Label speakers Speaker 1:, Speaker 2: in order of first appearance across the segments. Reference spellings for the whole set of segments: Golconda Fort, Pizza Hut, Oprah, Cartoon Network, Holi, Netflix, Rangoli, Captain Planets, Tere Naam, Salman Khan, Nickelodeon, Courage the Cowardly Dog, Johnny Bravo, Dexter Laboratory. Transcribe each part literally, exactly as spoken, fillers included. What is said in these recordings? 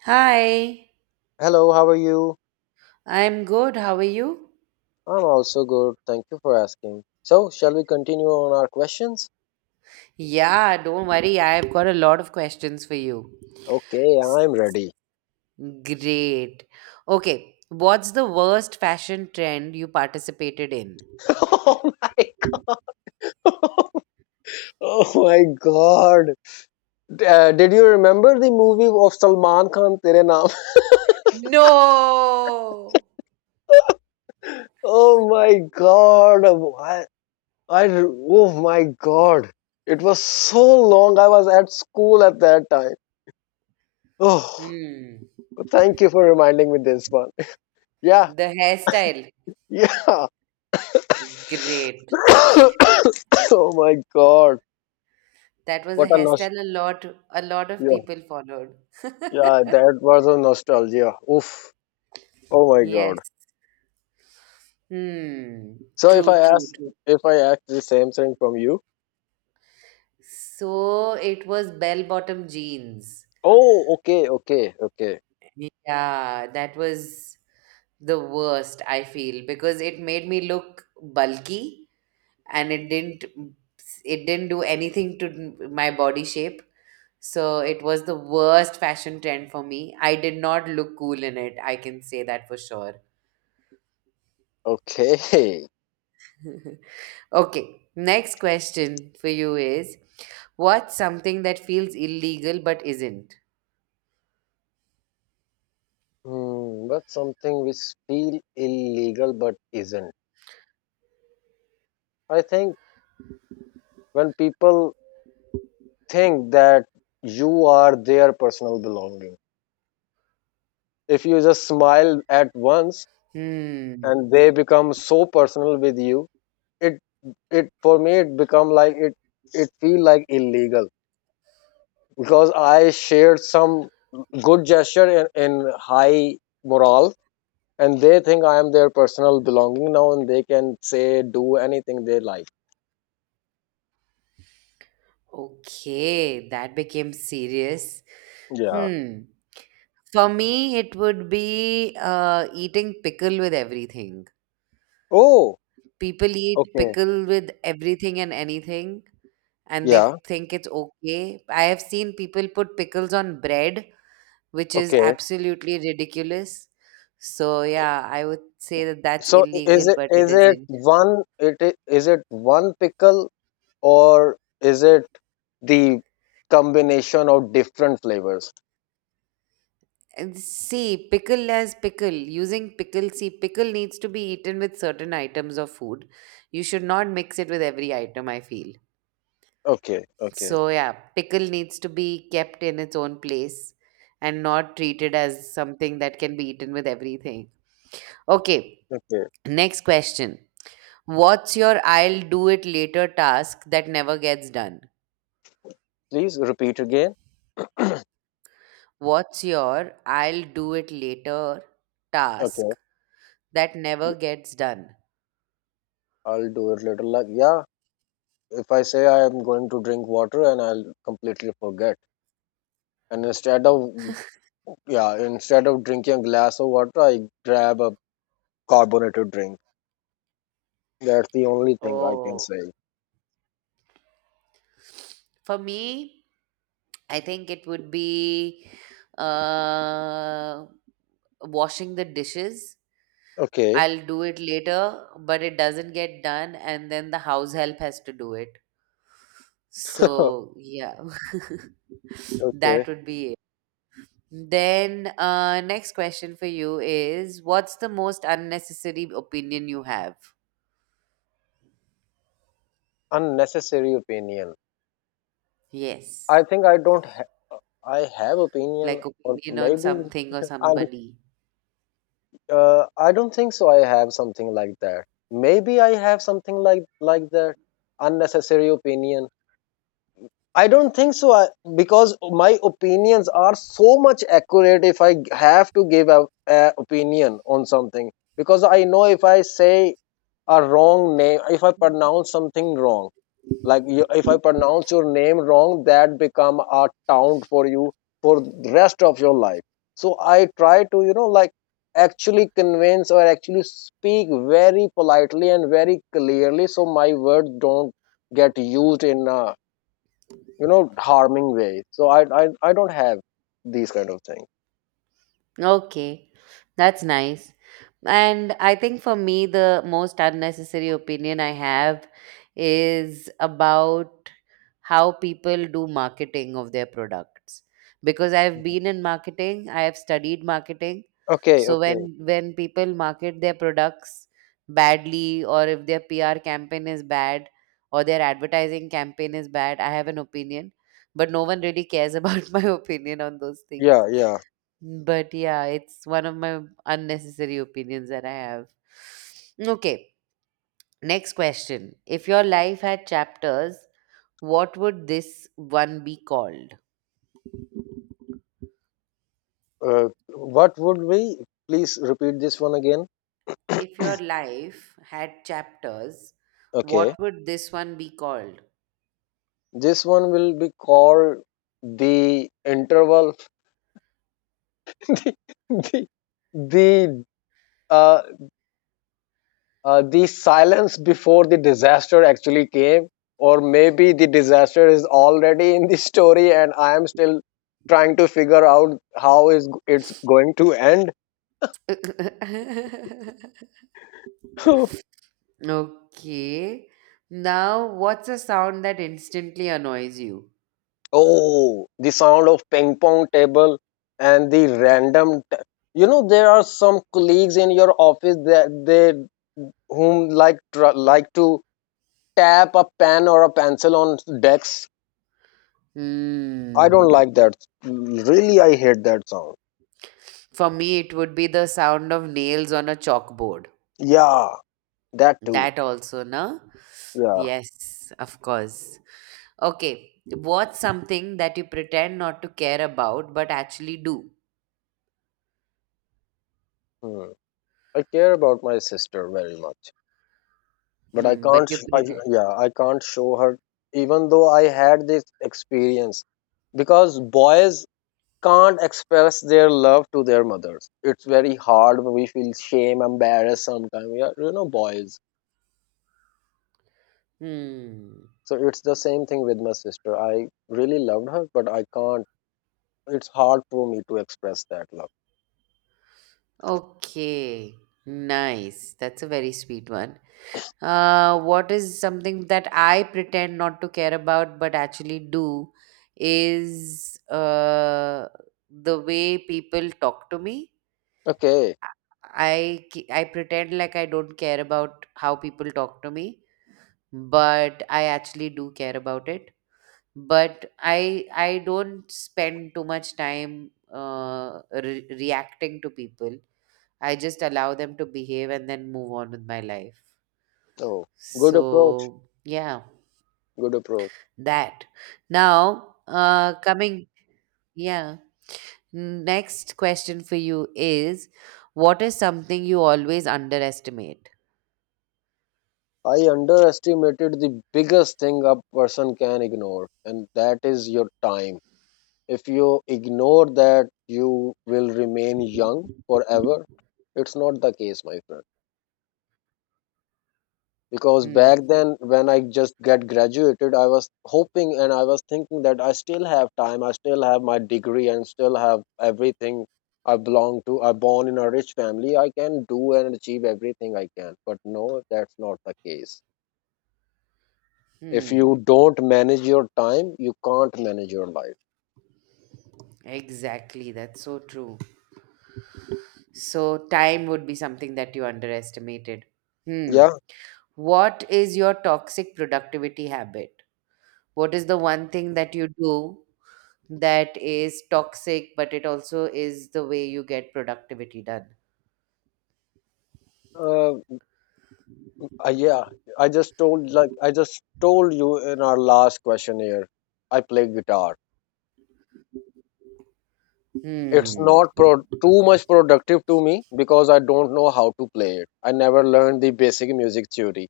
Speaker 1: Hi,
Speaker 2: Hello, how are you?
Speaker 1: I'm good. How are you?
Speaker 2: I'm also good. Thank you for asking. So, shall we continue on our questions?
Speaker 1: Yeah, don't worry. I've got a lot of questions for you.
Speaker 2: Okay, I'm ready.
Speaker 1: Great. Okay, what's the worst fashion trend you participated in?
Speaker 2: oh my god. Oh my god. Uh, did you remember the movie of Salman Khan Tere Naam?
Speaker 1: No!
Speaker 2: Oh my god. I, I, oh my god. It was so long. I was at school at that time. Oh,
Speaker 1: Hmm,
Speaker 2: thank you for reminding me this one. Yeah.
Speaker 1: the hairstyle.
Speaker 2: Yeah.
Speaker 1: Great.
Speaker 2: oh my god.
Speaker 1: That was a
Speaker 2: What a
Speaker 1: hairstyle a lot a lot of
Speaker 2: Yeah,
Speaker 1: people followed.
Speaker 2: yeah, that was a nostalgia. Oof. Oh my God.
Speaker 1: Yes. Hmm.
Speaker 2: So if I
Speaker 1: True, true,
Speaker 2: ask,
Speaker 1: true.
Speaker 2: if I ask the same thing from you,
Speaker 1: So it was bell bottom jeans.
Speaker 2: oh, okay, okay, okay,
Speaker 1: Yeah, that was the worst, I feel, because it made me look bulky and it didn't it didn't do anything to n- my body shape. So it was the worst fashion trend for me. I did not look cool in it. I can say that for sure.
Speaker 2: okay.
Speaker 1: Okay, next question for you is, what's something that feels illegal but isn't?
Speaker 2: Hmm, but something which feel illegal but isn't. I think when people think that you are their personal belonging, if you just smile at once
Speaker 1: Hmm.
Speaker 2: and they become so personal with you, it it for me it become like it it feel like illegal because I shared some good gesture in, in high morale, and they think I am their personal belonging now, and they can say do anything they like.
Speaker 1: Okay, that became serious.
Speaker 2: Yeah.
Speaker 1: Hmm. For me, it would be uh, eating pickle with everything.
Speaker 2: Oh.
Speaker 1: People eat
Speaker 2: Okay.
Speaker 1: pickle with everything and anything, and
Speaker 2: Yeah.
Speaker 1: they think it's okay. I have seen people put pickles on bread, which is
Speaker 2: Okay.
Speaker 1: absolutely ridiculous. So, yeah, I would say that that's
Speaker 2: So is
Speaker 1: illegal,
Speaker 2: it
Speaker 1: but it
Speaker 2: is it
Speaker 1: isn't.
Speaker 2: one it I- is it one pickle or is it the combination of different flavors?
Speaker 1: And see, pickle as pickle. Using pickle, see, pickle needs to be eaten with certain items of food. You should not mix it with every item, I feel.
Speaker 2: Okay. Okay.
Speaker 1: So, yeah, pickle needs to be kept in its own place and not treated as something that can be eaten with everything. Okay,
Speaker 2: Okay.
Speaker 1: next question. What's your I'll do it later task that never gets done?
Speaker 2: Please repeat again.
Speaker 1: What's your I'll do it later
Speaker 2: Okay.
Speaker 1: task that never gets done?
Speaker 2: I'll do it later. Like yeah. If I say I am going to drink water and I'll completely forget. And instead of yeah, instead of drinking a glass of water, I grab a carbonated drink. That's the only thing I can
Speaker 1: Oh.
Speaker 2: say.
Speaker 1: For me, I think it would be uh, washing the dishes.
Speaker 2: Okay.
Speaker 1: I'll do it later, but it doesn't get done, and then the house help has to do it. So, yeah,
Speaker 2: Okay.
Speaker 1: that would be it. Then, uh, next question for you is, what's the most unnecessary opinion you have?
Speaker 2: Unnecessary opinion.
Speaker 1: Yes,
Speaker 2: I think I don't. Ha- I have opinion,
Speaker 1: like
Speaker 2: or
Speaker 1: opinion on
Speaker 2: maybe
Speaker 1: something or
Speaker 2: I'm.
Speaker 1: somebody.
Speaker 2: Uh, I don't think so. I have something like that. Maybe I have something like like that. Unnecessary opinion. I don't think so, I, because my opinions are so much accurate if I have to give a, a opinion on something because I know if I say a wrong name, if I pronounce something wrong, like you, if I pronounce your name wrong, that become a taunt for you for the rest of your life. So I try to you know like actually convince or actually speak very politely and very clearly so my words don't get used in a you know harming way. So i i, I don't have these kind of things.
Speaker 1: Okay, that's nice. And I think for me, the most unnecessary opinion I have is about how people do marketing of their products. Because I've been in marketing, I have studied marketing.
Speaker 2: Okay,
Speaker 1: So
Speaker 2: okay.
Speaker 1: when when people market their products badly, or if their P R campaign is bad, or their advertising campaign is bad, I have an opinion. But no one really cares about my opinion on those things,
Speaker 2: Yeah, yeah.
Speaker 1: but yeah, it's one of my unnecessary opinions that I have. Okay, next question. If your life had chapters, what would this one be called?
Speaker 2: uh, what would we please repeat this one again.
Speaker 1: If your life had chapters,
Speaker 2: Okay.
Speaker 1: what would this one be called?
Speaker 2: This one will be called the interval. the the the, uh, uh, the silence before the disaster actually came, or maybe the disaster is already in the story and I am still trying to figure out how is it's going to end.
Speaker 1: Okay. Now, what's a sound that instantly annoys you?
Speaker 2: Oh, the sound of ping pong table and the random, t- you know, there are some colleagues in your office that they, whom like tr- like to tap a pen or a pencil on decks. I
Speaker 1: Hmm.
Speaker 2: don't like that. Really, I hate that sound.
Speaker 1: For me, it would be the sound of nails on a chalkboard.
Speaker 2: Yeah, that too.
Speaker 1: That also, no?
Speaker 2: Yeah,
Speaker 1: Yes, of course. Okay, what's something that you pretend not to care about but actually do?
Speaker 2: hmm. I care about my sister very much, but I
Speaker 1: Hmm, but
Speaker 2: can't.
Speaker 1: you
Speaker 2: sh- I,
Speaker 1: pretend.
Speaker 2: yeah, I can't show her. Even though I had this experience, because boys can't express their love to their mothers. It's very hard. We feel shame, embarrassed sometimes. We are, you know, boys.
Speaker 1: Hmm.
Speaker 2: So it's the same thing with my sister. I really loved her, but I can't. It's hard for me to express that love.
Speaker 1: Okay, nice. That's a very sweet one. Uh, what is something that I pretend not to care about but actually do is uh, the way people talk to me.
Speaker 2: Okay.
Speaker 1: I, ke- I pretend like I don't care about how people talk to me, but I actually do care about it. But I I don't spend too much time uh, re- reacting to people. I just allow them to behave and then move on with my life.
Speaker 2: Oh, good approach.
Speaker 1: So yeah,
Speaker 2: Good approach.
Speaker 1: that. Now uh, coming, yeah. Next question for you is, what is something you always underestimate?
Speaker 2: I underestimated the biggest thing a person can ignore, and that is your time. If you ignore that, you will remain young forever. It's not the case, my friend. Because
Speaker 1: Hmm.
Speaker 2: back then, when I just get graduated, I was hoping and I was thinking that I still have time, I still have my degree and still have everything. I belong to, I born in a rich family, I can do and achieve everything I can, but no, that's not the case. If
Speaker 1: Hmm.
Speaker 2: you don't manage your time, you can't manage your life.
Speaker 1: Exactly. That's so true. So, time would be something that you underestimated. Hmm.
Speaker 2: Yeah.
Speaker 1: What is your toxic productivity habit? What is the one thing that you do that is toxic, but it also is the way you get productivity done?
Speaker 2: uh, uh, yeah, i just told like i just told you in our last question here, I play guitar. It's
Speaker 1: Hmm.
Speaker 2: not pro- too much productive to me because I don't know how to play it. I never learned the basic music theory,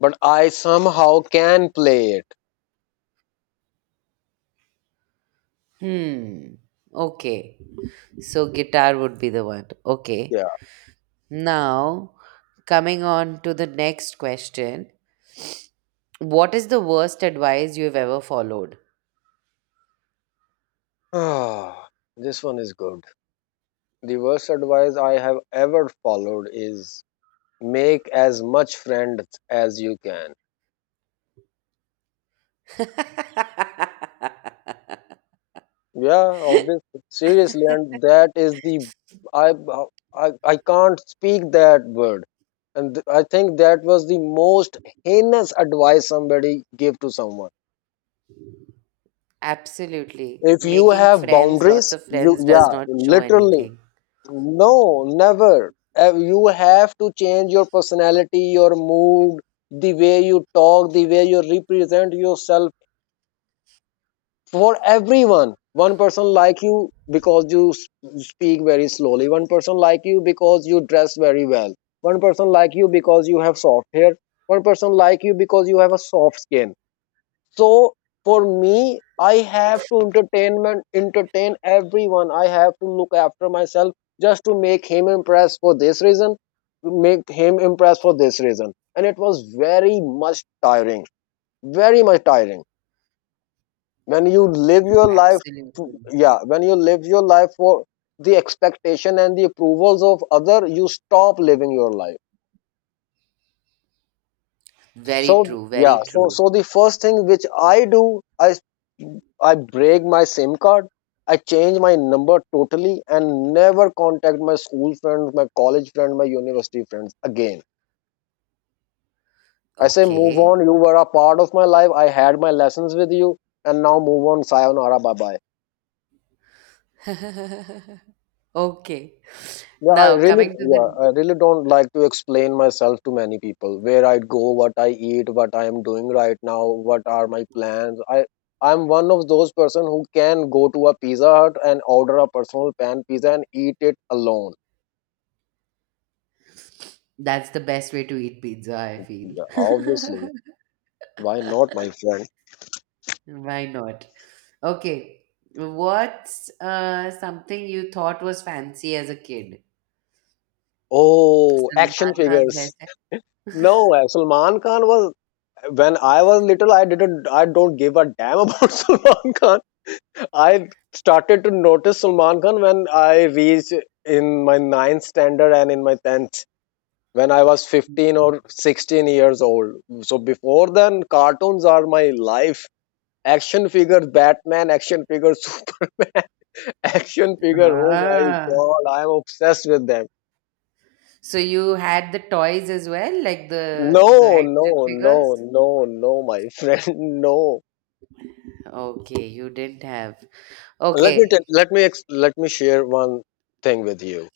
Speaker 2: but I somehow can play it.
Speaker 1: Hmm. Okay. So, guitar would be the one. Okay.
Speaker 2: Yeah.
Speaker 1: Now, coming on to the next question. What is the worst advice you've ever followed?
Speaker 2: Ah, this one is good. The worst advice I have ever followed is make as much friends as you can. Yeah, obviously. Seriously, and that is the. I I, I can't speak that word. And I think that was the most heinous advice somebody gave to someone.
Speaker 1: Absolutely.
Speaker 2: If you
Speaker 1: Making
Speaker 2: have
Speaker 1: friends, lots
Speaker 2: boundaries,
Speaker 1: of
Speaker 2: you,
Speaker 1: friends, does
Speaker 2: yeah,
Speaker 1: not show
Speaker 2: literally,
Speaker 1: anything.
Speaker 2: no, never. Uh, You have to change your personality, your mood, the way you talk, the way you represent yourself for everyone. One person like you because you s- speak very slowly. One person like you because you dress very well. One person like you because you have soft hair. One person like you because you have a soft skin. So for me, I have to entertainment entertain everyone, I have to look after myself just to make him impressed for this reason, to make him impressed for this reason, and it was very much tiring, very much tiring. When you live your life,
Speaker 1: Absolutely.
Speaker 2: yeah, when you live your life for the expectation and the approvals of other, you stop living your life.
Speaker 1: Very
Speaker 2: So
Speaker 1: true.
Speaker 2: yeah,
Speaker 1: Very
Speaker 2: so
Speaker 1: true.
Speaker 2: so the first thing which i do i I break my SIM card, I change my number totally and never contact my school friends, my college friends, my university friends again. I say, move on.
Speaker 1: Okay.
Speaker 2: You were a part of my life. I had my lessons with you, and now move on. Sayonara, bye bye.
Speaker 1: Okay.
Speaker 2: Yeah, I
Speaker 1: Now,
Speaker 2: really,
Speaker 1: coming to
Speaker 2: yeah,
Speaker 1: the.
Speaker 2: I really don't like to explain myself to many people. Where I go, what I eat, what I am doing right now, what are my plans. I, I'm one of those person who can go to a Pizza Hut and order a personal pan pizza and eat it alone.
Speaker 1: That's the best way to eat pizza, I feel.
Speaker 2: Yeah, obviously. Why not, my friend?
Speaker 1: Why not? Okay. What's uh, something you thought was fancy as a kid?
Speaker 2: Oh,
Speaker 1: Salman
Speaker 2: action
Speaker 1: Khan's
Speaker 2: figures.
Speaker 1: hairstyle.
Speaker 2: No, uh, Salman Khan was when I was little. I didn't. I don't give a damn about Salman Khan. I started to notice Salman Khan when I reached in my ninth standard and in my tenth when I was fifteen or sixteen years old. So before then, cartoons are my life. Action figures, Batman, action figures, Superman, action figure. Oh my
Speaker 1: Ah.
Speaker 2: god, I am obsessed with them.
Speaker 1: So you had the toys as well, like
Speaker 2: No,
Speaker 1: the the
Speaker 2: no,
Speaker 1: action
Speaker 2: no,
Speaker 1: figures?
Speaker 2: no, no, my friend, no.
Speaker 1: Okay, you didn't have.
Speaker 2: Let me tell,
Speaker 1: Okay.
Speaker 2: let me ex- let me share one thing with you.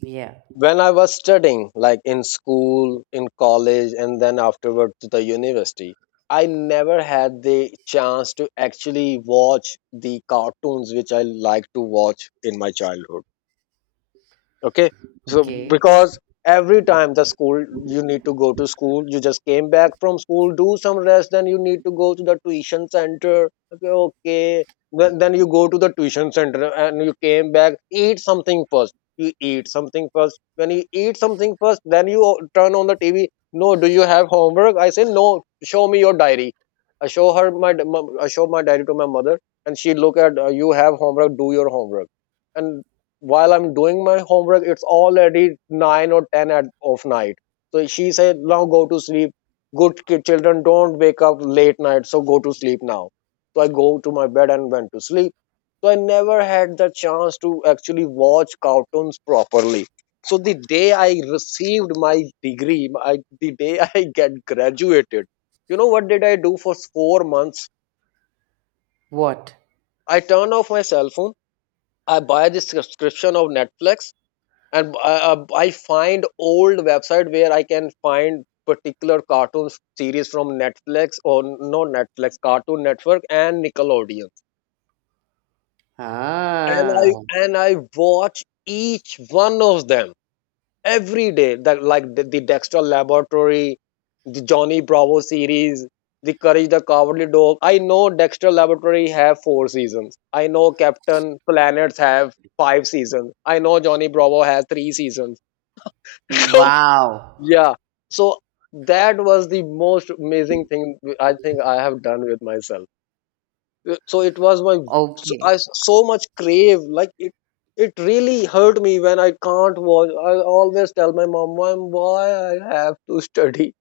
Speaker 1: Yeah.
Speaker 2: When I was studying, like in school, in college, and then afterward to the university, I never had the chance to actually watch the cartoons which I like to watch in my childhood. Okay, so
Speaker 1: Okay.
Speaker 2: because every time the school you need to go to school, you just came back from school, do some rest, then you need to go to the tuition center. Okay, okay. Then, then you go to the tuition center and you came back, eat something first, you eat something first, when you eat something first, then you o- turn on the TV. No, do you have homework? I say no. Show me your diary. I show her my i show my diary to my mother, and she look at, uh, you have homework, do your homework. And while I'm doing my homework, it's already nine or ten at of night. So she said, "Now go to sleep. Good kid, children don't wake up late night, so go to sleep now." So I go to my bed and went to sleep. So I never had the chance to actually watch cartoons properly. So the day I received my degree, I, the day I get graduated, you know what did I do for four months?
Speaker 1: What?
Speaker 2: I turn off my cell phone. I buy the subscription of Netflix. And I uh, I find old website where I can find particular cartoon series from Netflix, or not Netflix, Cartoon Network and Nickelodeon. And
Speaker 1: Ah.
Speaker 2: I and I watch each one of them every day. That like the, the Dexter Laboratory, the Johnny Bravo series, the Courage the Cowardly Dog. I know Dexter Laboratory have four seasons. I know Captain Planets have five seasons. I know Johnny Bravo has three seasons.
Speaker 1: Wow.
Speaker 2: Yeah, so that was the most amazing thing I think I have done with myself. Uh, so it was my, so,
Speaker 1: Okay.
Speaker 2: I so much crave, like it it really hurt me when I can't watch. I always tell my mom, mom, why I have to study,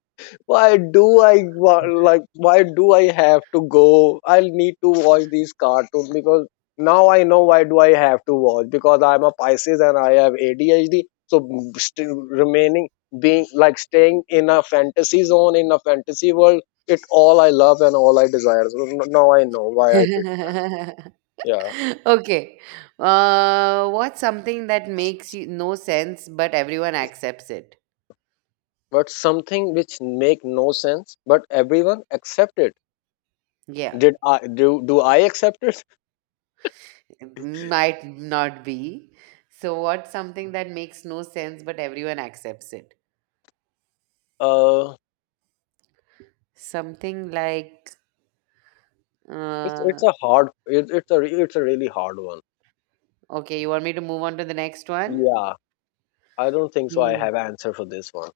Speaker 2: why do I wa- like, why do I have to go? I'll need to watch these cartoons because now I know why do I have to watch, because I'm a Pisces and I have A D H D. So still remaining, being like staying in a fantasy zone, in a fantasy world, it all I love and all I desire. So n- now I know why I did. Yeah,
Speaker 1: Okay. Uh, what's something that makes you no sense, but everyone accepts it?
Speaker 2: but something which make no sense, but everyone accept it.
Speaker 1: Yeah,
Speaker 2: Did I do? Do I accept it?
Speaker 1: it might not be. So, what's something that makes no sense, but everyone accepts it?
Speaker 2: Uh,
Speaker 1: Something like,
Speaker 2: It's
Speaker 1: uh,
Speaker 2: it's a hard it, it's a re- it's a really hard one.
Speaker 1: okay, you want me to move on to the next one?
Speaker 2: Yeah, I don't think so. I
Speaker 1: Mm.
Speaker 2: have answer for this one.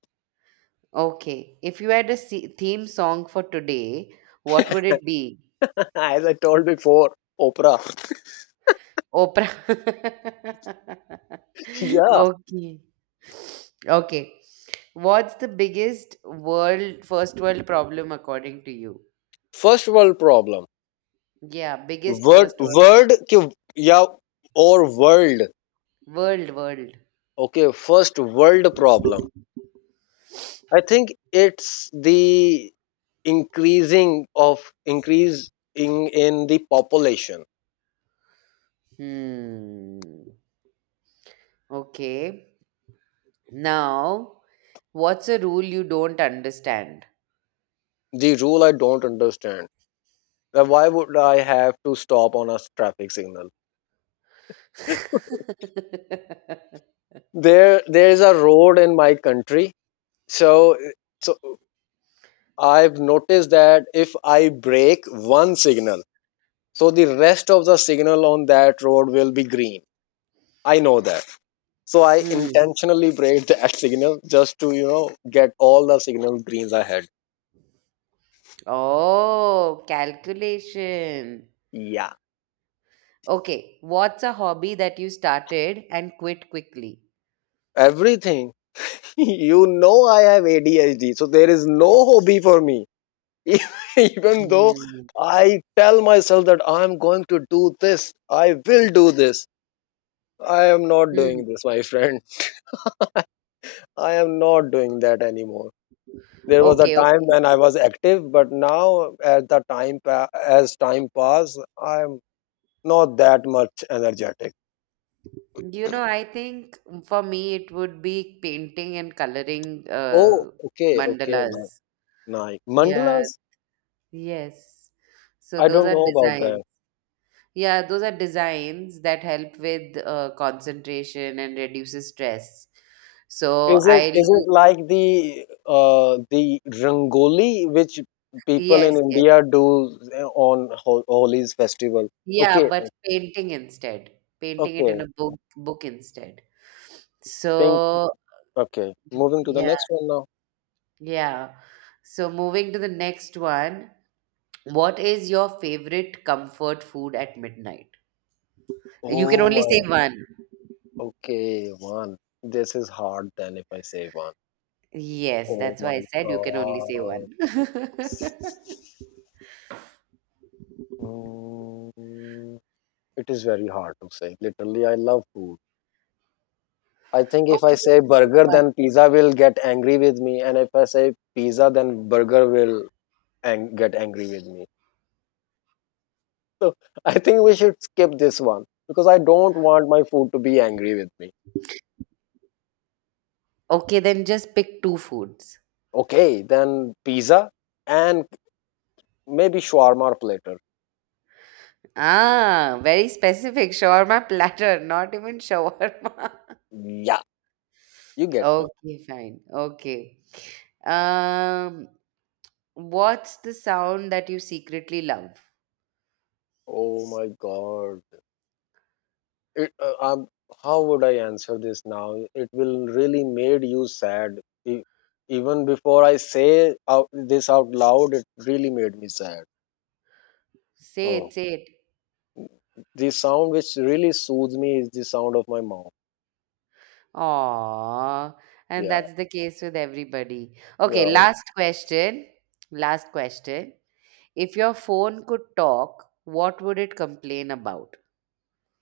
Speaker 1: Okay. If you had a se- theme song for today, what would it be?
Speaker 2: As I told before, Oprah.
Speaker 1: Oprah.
Speaker 2: Yeah,
Speaker 1: Okay. Okay. What's the biggest world, first world problem according to you?
Speaker 2: first world problem.
Speaker 1: Yeah, biggest
Speaker 2: Word
Speaker 1: first world.
Speaker 2: word ki, yeah or world.
Speaker 1: World, world.
Speaker 2: Okay, first world problem. I think it's the increasing of increase in in the population.
Speaker 1: Hmm. Okay. Now, what's a rule you don't understand?
Speaker 2: The rule I don't understand. That why would I have to stop on a traffic signal? there there is a road in my country, so so I've noticed that if I break one signal, so the rest of the signal on that road will be green. I know that, so I
Speaker 1: Hmm.
Speaker 2: intentionally break that signal just to you know get all the signal greens ahead.
Speaker 1: Oh, calculation.
Speaker 2: Yeah,
Speaker 1: Okay. What's a hobby that you started and quit quickly?
Speaker 2: everything. You know, I have ADHD, so there is no hobby for me. Even though
Speaker 1: Hmm.
Speaker 2: I tell myself that I'm going to do this, I will do this. I am not
Speaker 1: Hmm.
Speaker 2: doing this, my friend. I am not doing that anymore. There was a
Speaker 1: Okay,
Speaker 2: time
Speaker 1: okay.
Speaker 2: when I was active, but now as the time pa- as time pass, I am not that much energetic.
Speaker 1: You know, I think for me it would be painting and coloring
Speaker 2: Oh,
Speaker 1: uh,
Speaker 2: okay, okay, ni-
Speaker 1: mandalas.
Speaker 2: nice.
Speaker 1: Yeah,
Speaker 2: Mandalas?
Speaker 1: yes. So
Speaker 2: I
Speaker 1: those
Speaker 2: don't
Speaker 1: are
Speaker 2: know about
Speaker 1: designs.
Speaker 2: that.
Speaker 1: Yeah, those are designs that help with uh, concentration and reduces stress. So
Speaker 2: Is it
Speaker 1: I
Speaker 2: is it
Speaker 1: lose,
Speaker 2: like the uh the Rangoli which people in
Speaker 1: yes, yes.
Speaker 2: India do eh, on Ho- Holi's festival?
Speaker 1: Yeah,
Speaker 2: Okay,
Speaker 1: but painting instead. Painting it in
Speaker 2: okay,
Speaker 1: a book book instead.
Speaker 2: pink.
Speaker 1: So,
Speaker 2: Okay, moving to the
Speaker 1: yeah,
Speaker 2: next one now.
Speaker 1: yeah. So moving to the next one, what is your favorite comfort food at midnight? You can
Speaker 2: Oh
Speaker 1: only say
Speaker 2: my.
Speaker 1: one.
Speaker 2: Okay, one. This is hard then if I say one.
Speaker 1: Yes,
Speaker 2: Oh
Speaker 1: that's why I
Speaker 2: my
Speaker 1: said you can only say one.
Speaker 2: God. Mm, it is very hard to say. Literally, I love food. I think if I
Speaker 1: Okay,
Speaker 2: say
Speaker 1: just pick
Speaker 2: burger,
Speaker 1: one.
Speaker 2: then pizza will get angry with me, and if I say pizza, then burger will ang- get angry with me. So I think we should skip this one because I don't want my food to be angry with me.
Speaker 1: Okay, then just pick two foods.
Speaker 2: Okay, then pizza and maybe shawarma or platter.
Speaker 1: Ah, very specific. Shawarma platter, not even shawarma.
Speaker 2: Yeah, you get me.
Speaker 1: Okay, fine. Okay. Um, what's the sound that you secretly love?
Speaker 2: Oh my God. It, uh, um, how would I answer this now? It will really made you sad. E- Even before I say out, this out loud, it really made me sad.
Speaker 1: Say it,
Speaker 2: Oh,
Speaker 1: say it.
Speaker 2: the sound which really soothes me is the sound of my mom.
Speaker 1: Aww. And
Speaker 2: Yeah,
Speaker 1: that's the case with everybody. Okay,
Speaker 2: yeah.
Speaker 1: last question. Last question. If your phone could talk, what would it complain about?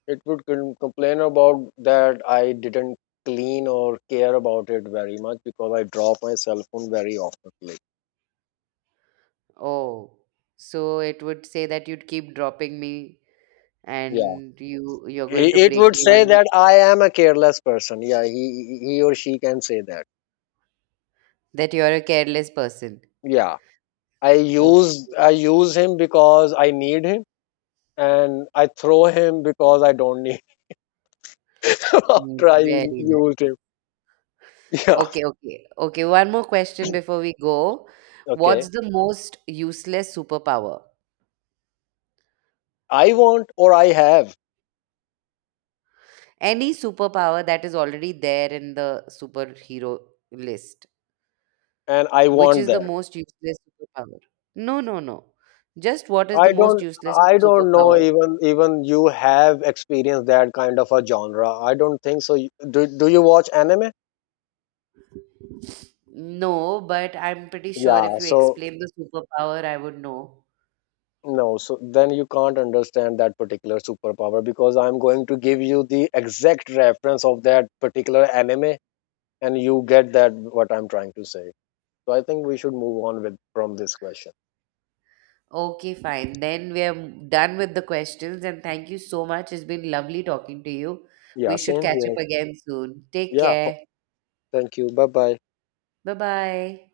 Speaker 2: It would com- complain about that I didn't clean or care about it very much because I drop my cell phone very often.
Speaker 1: Oh, so it would say that you'd keep dropping me
Speaker 2: Yeah,
Speaker 1: and you you're going to
Speaker 2: it it
Speaker 1: break
Speaker 2: would
Speaker 1: me
Speaker 2: say
Speaker 1: one day.
Speaker 2: that I am a careless person. Yeah, he he he or she can say that.
Speaker 1: That you're a careless person.
Speaker 2: Yeah, I
Speaker 1: Oh,
Speaker 2: use I use him because I need him, and I throw him because I don't need him after I
Speaker 1: very nice.
Speaker 2: used him. Yeah,
Speaker 1: Okay, okay. Okay, one more question before we go. What's
Speaker 2: okay.
Speaker 1: the most useless superpower?
Speaker 2: I want or I have,
Speaker 1: Any superpower that is already there in the superhero list.
Speaker 2: and I
Speaker 1: Which
Speaker 2: want
Speaker 1: is the
Speaker 2: that.
Speaker 1: most useless superpower? No, no, no. Just what is the
Speaker 2: I
Speaker 1: most
Speaker 2: don't
Speaker 1: useless
Speaker 2: I don't know,
Speaker 1: superpower?
Speaker 2: even even you have experienced that kind of a genre. I don't think so. Do do you watch anime?
Speaker 1: No, but I'm pretty sure
Speaker 2: Yeah,
Speaker 1: if you
Speaker 2: so
Speaker 1: explain the superpower, I would know.
Speaker 2: no, so then you can't understand that particular superpower because I'm going to give you the exact reference of that particular anime and you get that what I'm trying to say. So I think we should move on with from this question.
Speaker 1: Okay, fine. Then we are done with the questions, and thank you so much. It's been lovely talking to you.
Speaker 2: Yeah,
Speaker 1: We should
Speaker 2: same
Speaker 1: catch up
Speaker 2: here.
Speaker 1: again soon. Take
Speaker 2: Yeah,
Speaker 1: care.
Speaker 2: thank you, bye bye.
Speaker 1: Bye bye.